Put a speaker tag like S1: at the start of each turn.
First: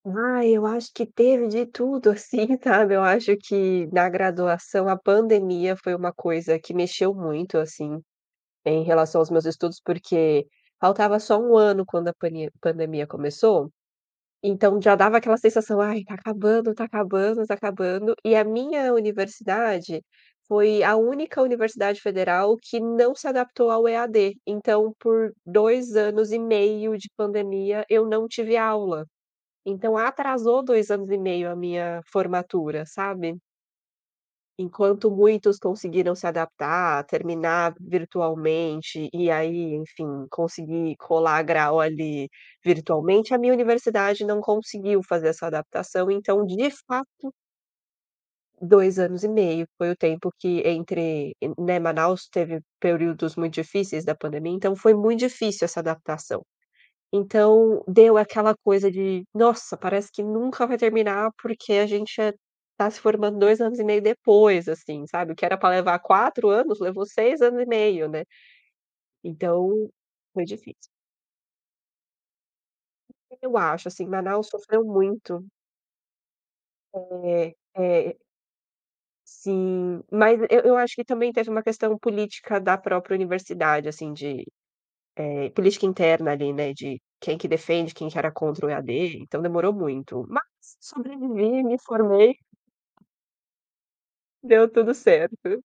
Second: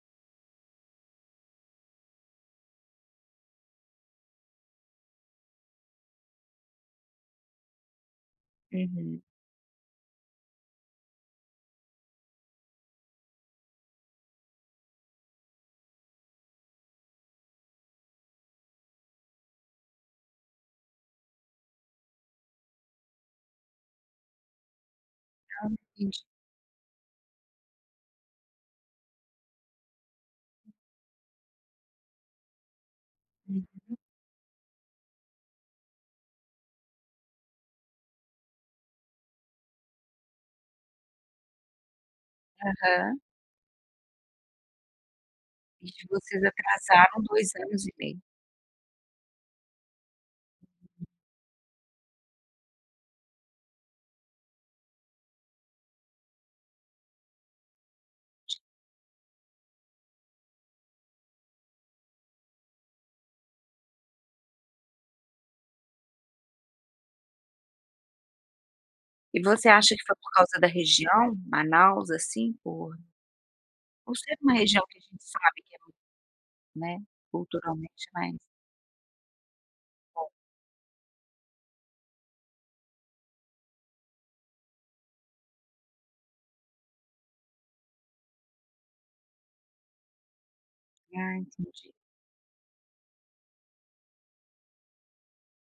S1: Ai, eu acho que teve de tudo, assim, sabe. Eu acho que na graduação a pandemia foi uma coisa que mexeu muito, assim, em relação
S2: Uhum.
S1: aos meus estudos, porque faltava só 1 ano quando a pane pandemia começou. Então já dava aquela sensação: "Ai está acabando, está acabando, está acabando". E a minha universidade foi a única universidade federal que não se adaptou ao EAD. Então, por
S2: Ah,
S1: 2
S2: entendi.
S1: anos e meio de pandemia, eu não tive aula. Então atrasou 2 anos e meio a minha formatura, sabe.
S2: Uhum.
S1: Enquanto muitos conseguiram se adaptar, terminar virtualmente e aí, enfim, conseguir colar grau ali
S2: Aham.
S1: virtualmente, a minha universidade não conseguiu fazer essa
S2: Vixe,
S1: adaptação,
S2: vocês
S1: então de
S2: atrasaram
S1: fato
S2: 2 anos e meio.
S1: 2 anos e meio foi o tempo que entre, né. Manaus teve períodos muito difíceis da pandemia, então foi muito difícil essa adaptação. Então deu aquela coisa de: "Nossa, parece que nunca vai terminar.", porque a gente está se formando 2 anos e meio depois, assim sabe, o que era pra levar 4 anos levou 6 anos e meio, né.
S2: E você
S1: Então,
S2: acha que foi por
S1: foi
S2: causa da
S1: difícil.
S2: região, Manaus, assim, por
S1: Eu acho, assim,
S2: por ser
S1: Manaus
S2: uma região
S1: sofreu
S2: que a gente
S1: muito.
S2: sabe que é, né.
S1: É,
S2: Culturalmente,
S1: é.
S2: mais
S1: Sim,
S2: Bom.
S1: mas eu eu acho que também teve uma questão política da própria universidade assim de, eh, política interna ali, né, de quem que defende, quem que era contra o EAD, então demorou muito. Mas
S2: Ah,
S1: sobrevivi, me
S2: entendi.
S1: formei. Deu tudo certo.